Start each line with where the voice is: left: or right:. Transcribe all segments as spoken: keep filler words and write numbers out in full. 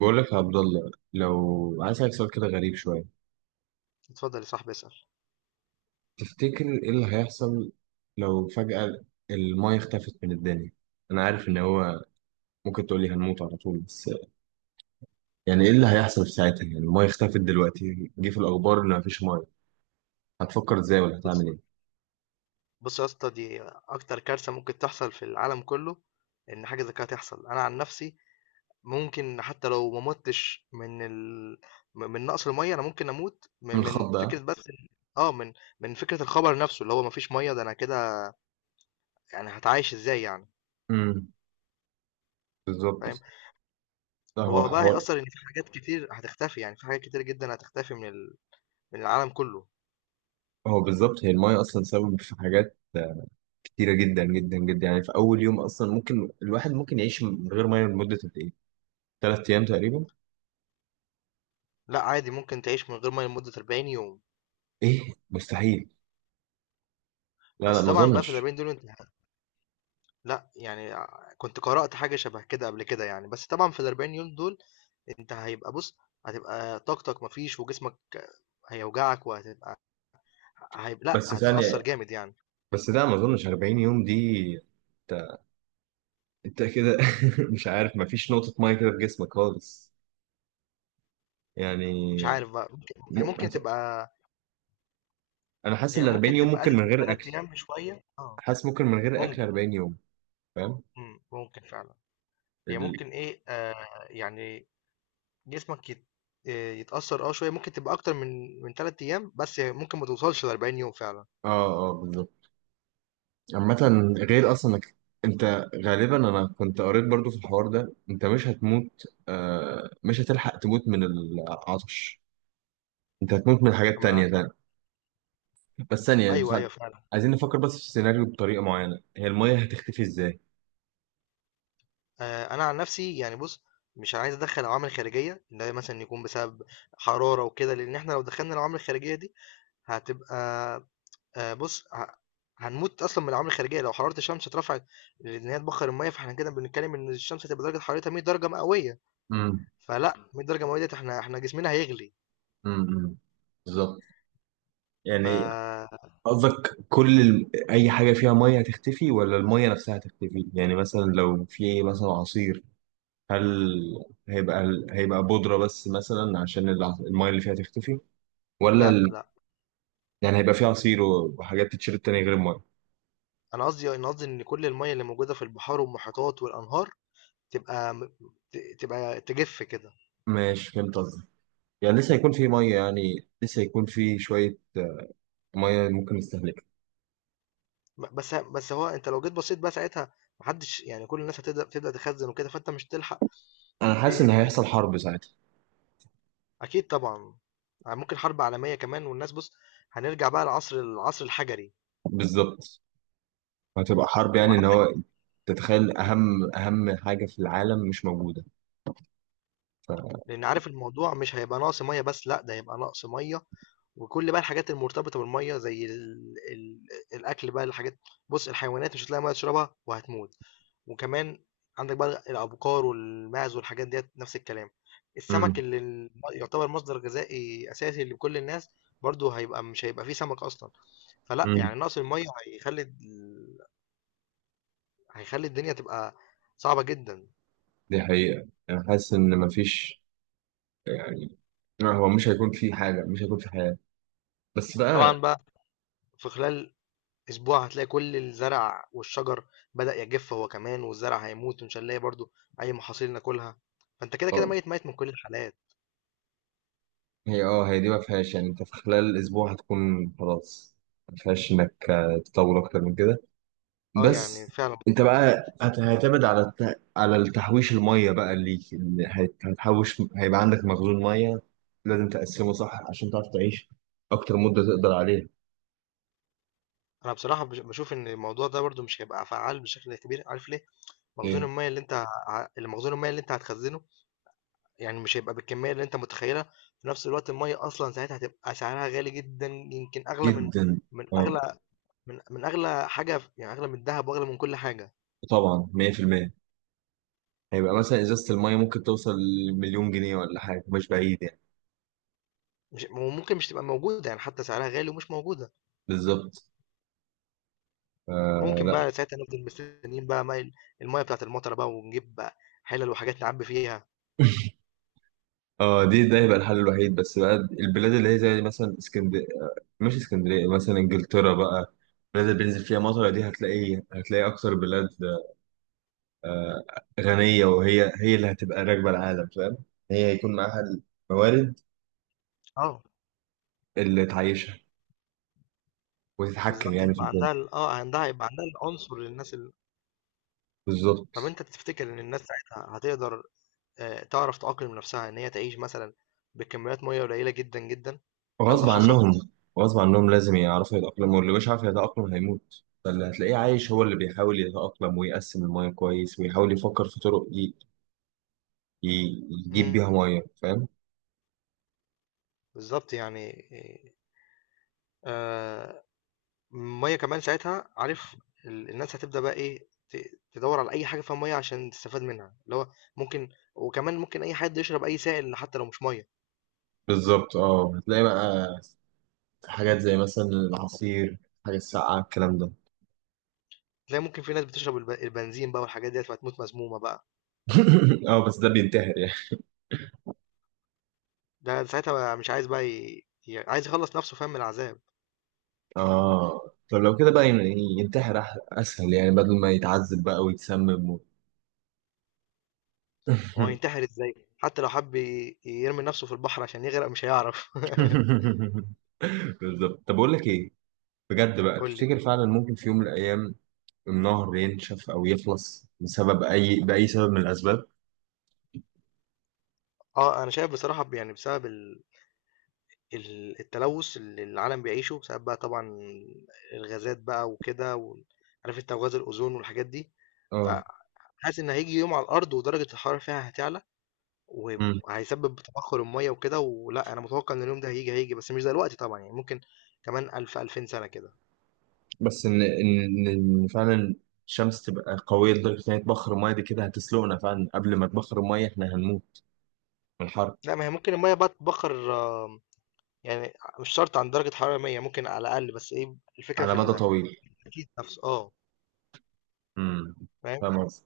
right: بقول لك يا عبد الله لو عايز اسالك سؤال كده غريب شويه.
left: اتفضل يا صاحبي اسأل.
right: تفتكر ايه اللي هيحصل لو فجاه المايه اختفت من الدنيا؟ انا عارف ان هو ممكن تقول لي هنموت على طول، بس يعني ايه اللي هيحصل في ساعتها؟ يعني المايه اختفت دلوقتي، جه في الاخبار ان مفيش مايه، هتفكر ازاي ولا
left: بص
right: هتعمل ايه؟
left: بص يا اسطى، دي اكتر كارثة ممكن تحصل في العالم كله. ان حاجة زي كده تحصل، انا عن نفسي ممكن حتى لو ما متش من ال... م- من نقص المية، انا ممكن اموت من,
right: من
left: من
right: الخض
left: فكرة
right: ده.
left: بس إن- اه من من فكرة الخبر نفسه اللي هو مفيش مية، ده انا كده. يعني هتعايش ازاي يعني؟
right: امم بالظبط.
left: فاهم.
right: ده هو
left: هو بقى
right: حوار.
left: هيأثر ان في حاجات كتير هتختفي، يعني في حاجات كتير جدا هتختفي من ال... من العالم كله.
right: هو بالظبط، هي المايه اصلا سبب في حاجات كتيره جدا جدا جدا. يعني في اول يوم، اصلا ممكن الواحد ممكن يعيش من غير مايه لمده قد ايه؟ ثلاث ايام تقريبا.
left: لا عادي، ممكن تعيش من غير مية لمدة أربعين يوم.
right: ايه مستحيل. لا لا
left: بس
right: ما
left: طبعا بقى في ال
right: اظنش.
left: الأربعين دول انت لأ، يعني ع كنت قرأت حاجة شبه كده قبل كده يعني، بس طبعًا في الأربعين يوم دول أنت هيبقى بُص، هتبقى طاقتك ما فيش، وجسمك هيوجعك وهتبقى، هيب لأ،
right: بس
left: هتتأثّر
right: ثانية،
left: جامد يعني.
right: بس لا ما اظنش اربعين يوم دي. انت انت كده مش عارف، ما فيش نقطة مية كده في جسمك خالص يعني.
left: مش عارف بقى، ممكن هي
right: م...
left: ممكن
right: هت-
left: تبقى
right: انا حاسس
left: هي
right: ال اربعين
left: ممكن
right: يوم
left: تبقى
right: ممكن
left: قلِّت
right: من
left: من
right: غير
left: ثلاث
right: اكل.
left: أيام بشوية، آه
right: حاسس ممكن من غير اكل
left: ممكن،
right: اربعين يوم. فاهم.
left: إمم، ممكن فعلًا. هي
right: ال...
left: ممكن إيه، آآ يعني جسمك يت آآ يتأثّر آه شوية، ممكن تبقى أكتر من من ثلاث أيام، بس ممكن ما توصلش لأربعين يوم فعلًا.
right: اه اه بالظبط. عامة، غير اصلا انك انت غالبا انا كنت قريت برضو في الحوار ده، انت مش هتموت، آه... مش هتلحق تموت من العطش، انت هتموت من حاجات
left: أما
right: تانية.
left: العكس-
right: بس ثانية يعني
left: أيوه،
right: خ-
left: أيوه فعلًا.
right: عايزين نفكر بس في السيناريو بطريقة معينة. هي المية هتختفي ازاي؟
left: آآ أنا عن نفسي يعني بُص، مش عايز أدخّل عوامل خارجية، اللي هي مثلًا يكون بسبب حرارة وكده، لإن إحنا لو دخّلنا العوامل الخارجية دي هتبقى، آآ بُص، ه هنموت أصلًا من العوامل الخارجية، لو حرارة الشمس اترفعت لإن هي تبخّر المَيّة، فإحنا كده بنتكلم إن الشمس هتبقى درجة حرارتها مية درجة مئوية.
right: امم
left: فلأ، مية درجة مئوية ديّة إحنا إحنا جسمنا هيغلي،
right: امم بالظبط يعني.
left: فلأ،
right: قصدك كل ال... أي حاجة فيها مية هتختفي ولا المية نفسها هتختفي؟ يعني مثلا لو في مثلا عصير، هل هيبقى ال- هيبقى بودرة بس مثلا عشان الع- المية اللي فيها تختفي؟ ولا
left: لأ،
right: ال...
left: لا،
right: يعني هيبقى في عصير و- وحاجات تتشرب تانية غير المية؟
left: أنا قصدي أنا قصدي إن كل المَيّة اللي موجودة في البحار والمحيطات والأنهار تبقى م ت تبقى تجِف كده.
right: ماشي فهمت قصدك. يعني لسه هيكون في مية، يعني لسه هيكون في شوية مية ممكن نستهلكها.
left: ب- بس بس هو انت لو جيت بصيت بقى ساعتها، محدش يعني، كل الناس هتبدا تبدا تخزن وكده، فانت مش تلحق.
right: انا
left: ت-
right: حاسس ان هيحصل حرب ساعتها.
left: اكيد طبعا، ممكن حرب عالميه كمان. والناس بص، هنرجع بقى لعصر العصر الحجري
right: بالظبط، هتبقى حرب، يعني ان
left: وعندك.
right: هو تتخيل اهم اهم حاجه في العالم مش موجوده ف...
left: لان عارف الموضوع مش هيبقى نقص ميه بس، لا ده هيبقى نقص ميه وكل بقى الحاجات المرتبطه بالميه زي ال... ال... الاكل بقى الحاجات. بص، الحيوانات مش هتلاقي ميه تشربها وهتموت. وكمان عندك بقى الابقار والماعز والحاجات ديت نفس الكلام. السمك
right: مم.
left: اللي ال- يعتبر مصدر غذائي اساسي لكل الناس، برضه هيبقى مش هيبقى فيه سمك اصلا. فلا،
right: مم.
left: يعني نقص الميه هيخلي ال- هيخلي الدنيا تبقى صعبة جدا.
right: دي حقيقه، انا حاسس ان مفيش يعني، لا، هو مش هيكون في حاجه، مش هيكون في حياه بس
left: طبعا
right: بقى.
left: بقى في خلال اسبوع هتلاقي كل الزرع والشجر بدأ يجف هو كمان، والزرع هيموت، ومش هنلاقي برضو اي محاصيل ناكلها، فانت كده كده
right: آه،
left: ميت ميت من كل الحالات.
right: هي اه هي دي ما فيهاش، يعني انت في خلال اسبوع هتكون خلاص، ما فيهاش انك آه، تطول اكتر من كده
left: اه يعني
right: بس.
left: فعلا
right: انت
left: بالظبط.
right: بقى هت- هتعتمد على الت... على التحويش، الميه بقى ليك ان هت- هتحوش. هيبقى عندك مخزون ميه لازم تقسمه صح عشان تعرف تعيش اكتر مده تقدر عليها.
left: انا بصراحه بش- بشوف ان الموضوع ده برضو مش هيبقى فعال بشكل كبير، عارف ليه؟ مخزون
right: ايه؟
left: الميه اللي انت ه- المخزون الميه اللي انت هتخزنه يعني مش هيبقى بالكميه اللي انت متخيلها. في نفس الوقت الميه اصلا ساعتها هتبقى سعرها غالي جدا، يمكن اغلى من
right: جدا.
left: من
right: اه.
left: اغلى من من اغلى حاجه، يعني اغلى من الذهب واغلى من كل حاجه.
right: طبعا مية في المية. هيبقى مثلا ازازه الميه ممكن توصل لمليون جنيه ولا حاجه، مش بعيد يعني.
left: مش وممكن مش تبقى موجوده، يعني حتى سعرها غالي ومش موجوده.
right: بالظبط.
left: ممكن
right: آه
left: بقى ساعتها نفضل مستنيين بقى ماي المَيّة بتاعة المطرة بقى، ونجيب بقى حِلَل وحاجات نعبّي فيها.
right: اه، دي ده يبقى الحل الوحيد. بس بقى البلاد اللي هي زي مثلا اسكندريه، مش اسكندريه، مثلا انجلترا بقى، البلاد اللي بينزل فيها مطر دي، هتلاقي هتلاقي اكتر بلاد غنيه، وهي هي اللي هتبقى راكبه العالم فاهم. هي هيكون معاها الموارد
left: آه،
right: اللي تعيشها وتتحكم
left: بالضبط
right: يعني في
left: هيبقى
right: الدنيا.
left: عندها ال آه، عندها هيبقى عندها العنصر للناس ال طَب
right: بالظبط.
left: أنت تفتكر إن الناس ساعتها هتقدر آآ تعرف تأقلم نَفْسها إن هي تعيش مثلًا بكميات مَيّة قليلة جدًا، جدًا، لو ده
right: غصب
left: حصل؟
right: عنهم. غصب عنهم لازم يعرفوا يتأقلموا، واللي مش عارف يتأقلم هيموت. فاللي هتلاقيه عايش هو اللي بيحاول يتأقلم ويقسم المياه كويس ويحاول يفكر في طرق ي... ي... يجيب
left: إمم،
right: بيها مياه فاهم.
left: بالضبط يعني. آآ المية كمان ساعتها، عارف، ال- الناس هتبدأ بقى ايه، ت- تدور على اي حاجة فيها مية عشان تستفاد منها، اللي هو ممكن. وكمان ممكن اي حد يشرب اي سائل حتى لو مش مية.
right: بالظبط اه، هتلاقي بقى حاجات زي مثلا العصير، حاجة الساقعة، الكلام ده.
left: تلاقي ممكن في ناس بتشرب الب- البنزين بقى والحاجات ديت، فتموت مسمومة بقى.
right: اه بس ده بينتحر يعني.
left: ده ساعتها بقى مش عايز بقى، ي... ي- عايز يخلص نفسه، فاهم، من العذاب.
right: اه طب لو كده بقى ين- ينتحر، أح- اسهل يعني، بدل ما يتعذب بقى ويتسمم و...
left: هو هينتحر ازاي، حتى لو حب ي- يرمي نفسه في البحر عشان يغرق مش هيعرف.
right: بالظبط. طب اقول لك ايه، بجد بقى،
left: قول لي.
right: تفتكر فعلا ممكن في يوم من الايام النهر ينشف او يخلص بسبب اي باي سبب من الاسباب؟
left: اه انا شايف بصراحة، يعني بسبب ال... ال التلوث اللي العالم بيعيشه، بسبب بقى طبعًا الغازات بقى وكده، وال عارف أنت، وغاز الأوزون والحاجات دي.
right: اه.
left: فحاسس إن هييجي يوم على الأرض ودرجة الحرارة فيها هتعلى، وهيب وهيسبب تبخر المَيّة وكده. ولأ، أنا متوقع إن اليوم ده هييجي، هييجي بس مش دلوقتي طبعًا، يعني ممكن كمان ألف، ألفين سنة كده.
right: بس ان ان إن فعلا الشمس تبقى قويه لدرجه ان هي تبخر الميه دي، كده هتسلقنا فعلا. قبل ما تبخر الميه احنا هنموت من الحر.
left: لأ، ما هي ممكن المَيّة بقى تتبخر آه، يعني مش شرط عند درجة حرارة مية، ممكن على الأقل، بس إيه الفكرة
right: على
left: في
right: مدى طويل.
left: التكييف نفسه، آه.
right: امم
left: فاهم؟
right: فاهم قصدي.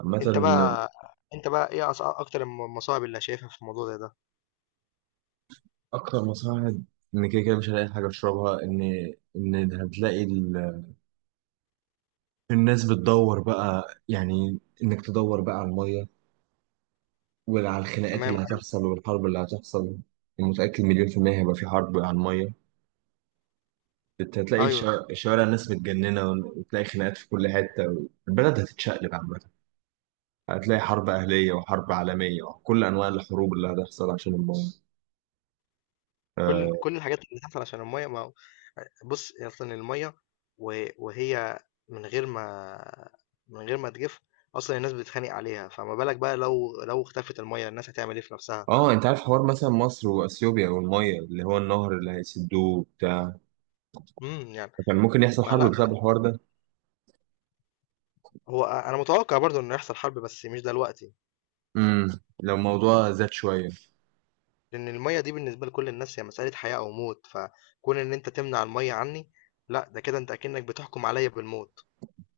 right: عامة.
left: أنت بقى أنت بقى إيه أص أكتر الم المصاعب اللي شايفها في الموضوع زي ده؟
right: أكتر مساعد، إن كده كده مش هلاقي حاجة أشربها، إن إن هتلاقي ال... الناس بتدور بقى، يعني إنك تدور بقى على المية وعلى الخناقات
left: تمام
right: اللي
left: ايوه.
right: هتحصل والحرب اللي هتحصل. متأكد مليون في المية هيبقى في حرب على المية. انت هتلاقي
left: ايوه،
right: الشوارع الشوارع الناس متجننة وتلاقي خناقات في كل حتة، البلد هتتشقلب عامة. هتلاقي حرب أهلية وحرب عالمية وكل أنواع الحروب اللي هتحصل عشان المية.
left: كل
right: اه.
left: كل الحاجات اللي بتحصل عشان الميه، ما هو- بص اصلا الميه و- وهي من غير ما من غير ما تجف اصلا الناس بتتخانق عليها، فما بالك بقى لو لو اختفت الميه، الناس هتعمل ايه في نفسها.
right: آه، انت عارف حوار مثلا مصر واثيوبيا والمية، اللي هو النهر اللي هيسدوه بتاع،
left: امم يعني
right: كان ممكن يحصل حرب بسبب
left: فلا،
right: الحوار ده.
left: هو انا متوقع برضو انه يحصل حرب، بس مش دلوقتي.
right: امم لو الموضوع زاد شوية.
left: لان الميه دي بالنسبه لكل الناس هي مساله حياه او موت، فكون ان انت تمنع الميه عني، لا ده كده انت اكنك بتحكم عليا بالموت.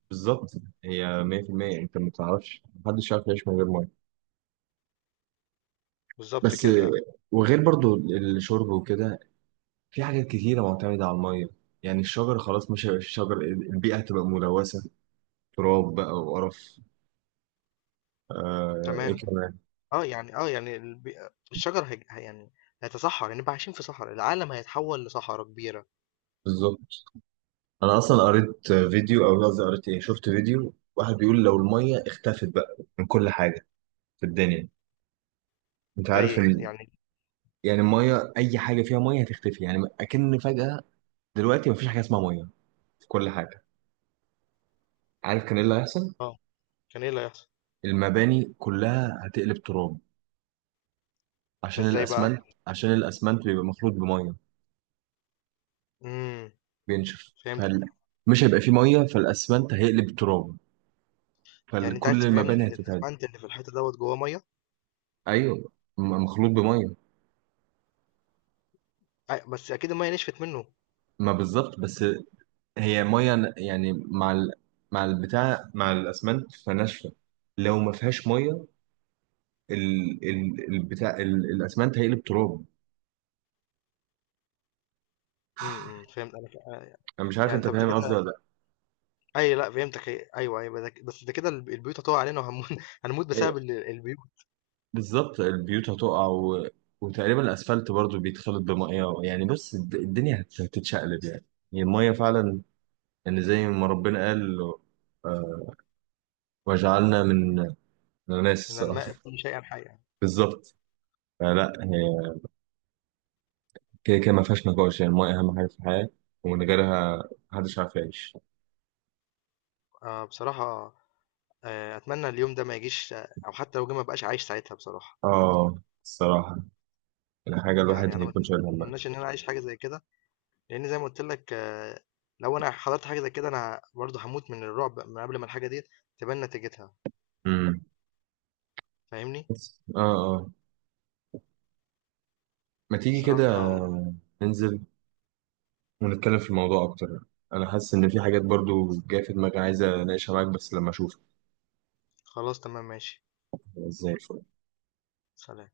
right: بالظبط. هي مية في المية، انت ما تعرفش، محدش يعرف يعيش من غير مية
left: بالظبط
right: بس. آه،
left: كده.
right: وغير برضو الشرب وكده، في حاجات كتيرة معتمدة على المية. يعني الشجر خلاص مش هيبقى فيه شجر، البيئة هتبقى ملوثة تراب بقى وقرف. آه
left: تمام.
right: ايه كمان.
left: آه، يعني آه، يعني الب الشجر هيج ه يعني هيتصحّر، هنبقى عايشين في صحرا، العالم هيتحوّل لصحرا كبيرة.
right: بالظبط. انا اصلا قريت فيديو، او قصدي قريت ايه، شفت فيديو واحد بيقول لو المية اختفت بقى من كل حاجة في الدنيا، انت
left: زي
right: عارف ان
left: يعني.
right: يعني المية، اي حاجة فيها مية هتختفي، يعني اكن فجأة دلوقتي مفيش حاجة اسمها مية في كل حاجة، عارف كان ايه اللي هيحصل؟
left: آه، كان إيه اللي هيحصل؟
right: المباني كلها هتقلب تراب،
left: ده
right: عشان
left: إزاي بقى؟
right: الاسمنت، عشان الاسمنت بيبقى مخلوط بمية،
left: إمم،
right: بينشف فال...
left: فهمتك.
right: مش هيبقى فيه ميه فالاسمنت هيقلب تراب،
left: يعني أنت عايز
right: فكل
left: تفهمني
right: المباني
left: إن
right: هتتهد.
left: الأسفنت اللي في الحيطة دوّة جوّاه مَيّة؟
right: ايوه، م- مخلوط بميه.
left: أ بس أكيد المَيّة نشفت منّه.
right: ما بالظبط بس. هي ميه ن- يعني مع ال... مع البتاع، مع الاسمنت فناشفه. لو ما فيهاش ميه ال... ال... البتاع ال... الاسمنت هيقلب تراب.
left: إمم، إمم، فهمت أنا ك آآ،
right: انا مش عارف
left: يعني
right: انت
left: طَب ده
right: فاهم قصدي ولا
left: كده،
right: لا.
left: أيوه لأ فهمتك، هي أيوه، أيوه، ده ك بس ده كده الب البيوت هتُقع علينا وهنمو هنموت بسبب
right: ايوه
left: ال البيوت.
right: بالظبط. البيوت هتقع و... وتقريبا الاسفلت برضو بيتخلط بميه يعني، بص الد- الدنيا هت- هتتشقلب يعني. هي الميه فعلا، يعني زي ما ربنا قال، آه، وجعلنا من، انا ناسي
left: إن الماء
right: الصراحه.
left: كل شيء الحي يعني.
right: بالظبط. فلا هي كده كده ما فيهاش نقاش، يعني الماء اهم حاجه في الحياه، ومن غيرها محدش عارف يعيش.
left: آه، بصراحة آآ، أتمنى اليوم ده ما يجيش، آه، أو حتى لو جه ما ابقاش عايش ساعتها بصراحة.
right: اه الصراحه، الحاجه
left: يعني
right: الواحد
left: انا ما
right: هيكون شايل همها.
left: اتمناش ان انا اعيش حاجه زي كده، لان زي ما قلت لك آه، لو انا حضرت حاجه زي كده انا برضه هموت من الرعب من قبل ما الحاجه دي تبان نتيجتها.
right: امم
left: فاهمني؟
right: بس اه اه ما تيجي كده
left: صراحه.
right: ننزل ونتكلم في الموضوع اكتر، انا حاسس ان في حاجات برضو جايه في دماغي عايز اناقشها معاك بس لما اشوفك.
left: خلاص تمام ماشي.
right: زي الفل.
left: سلام.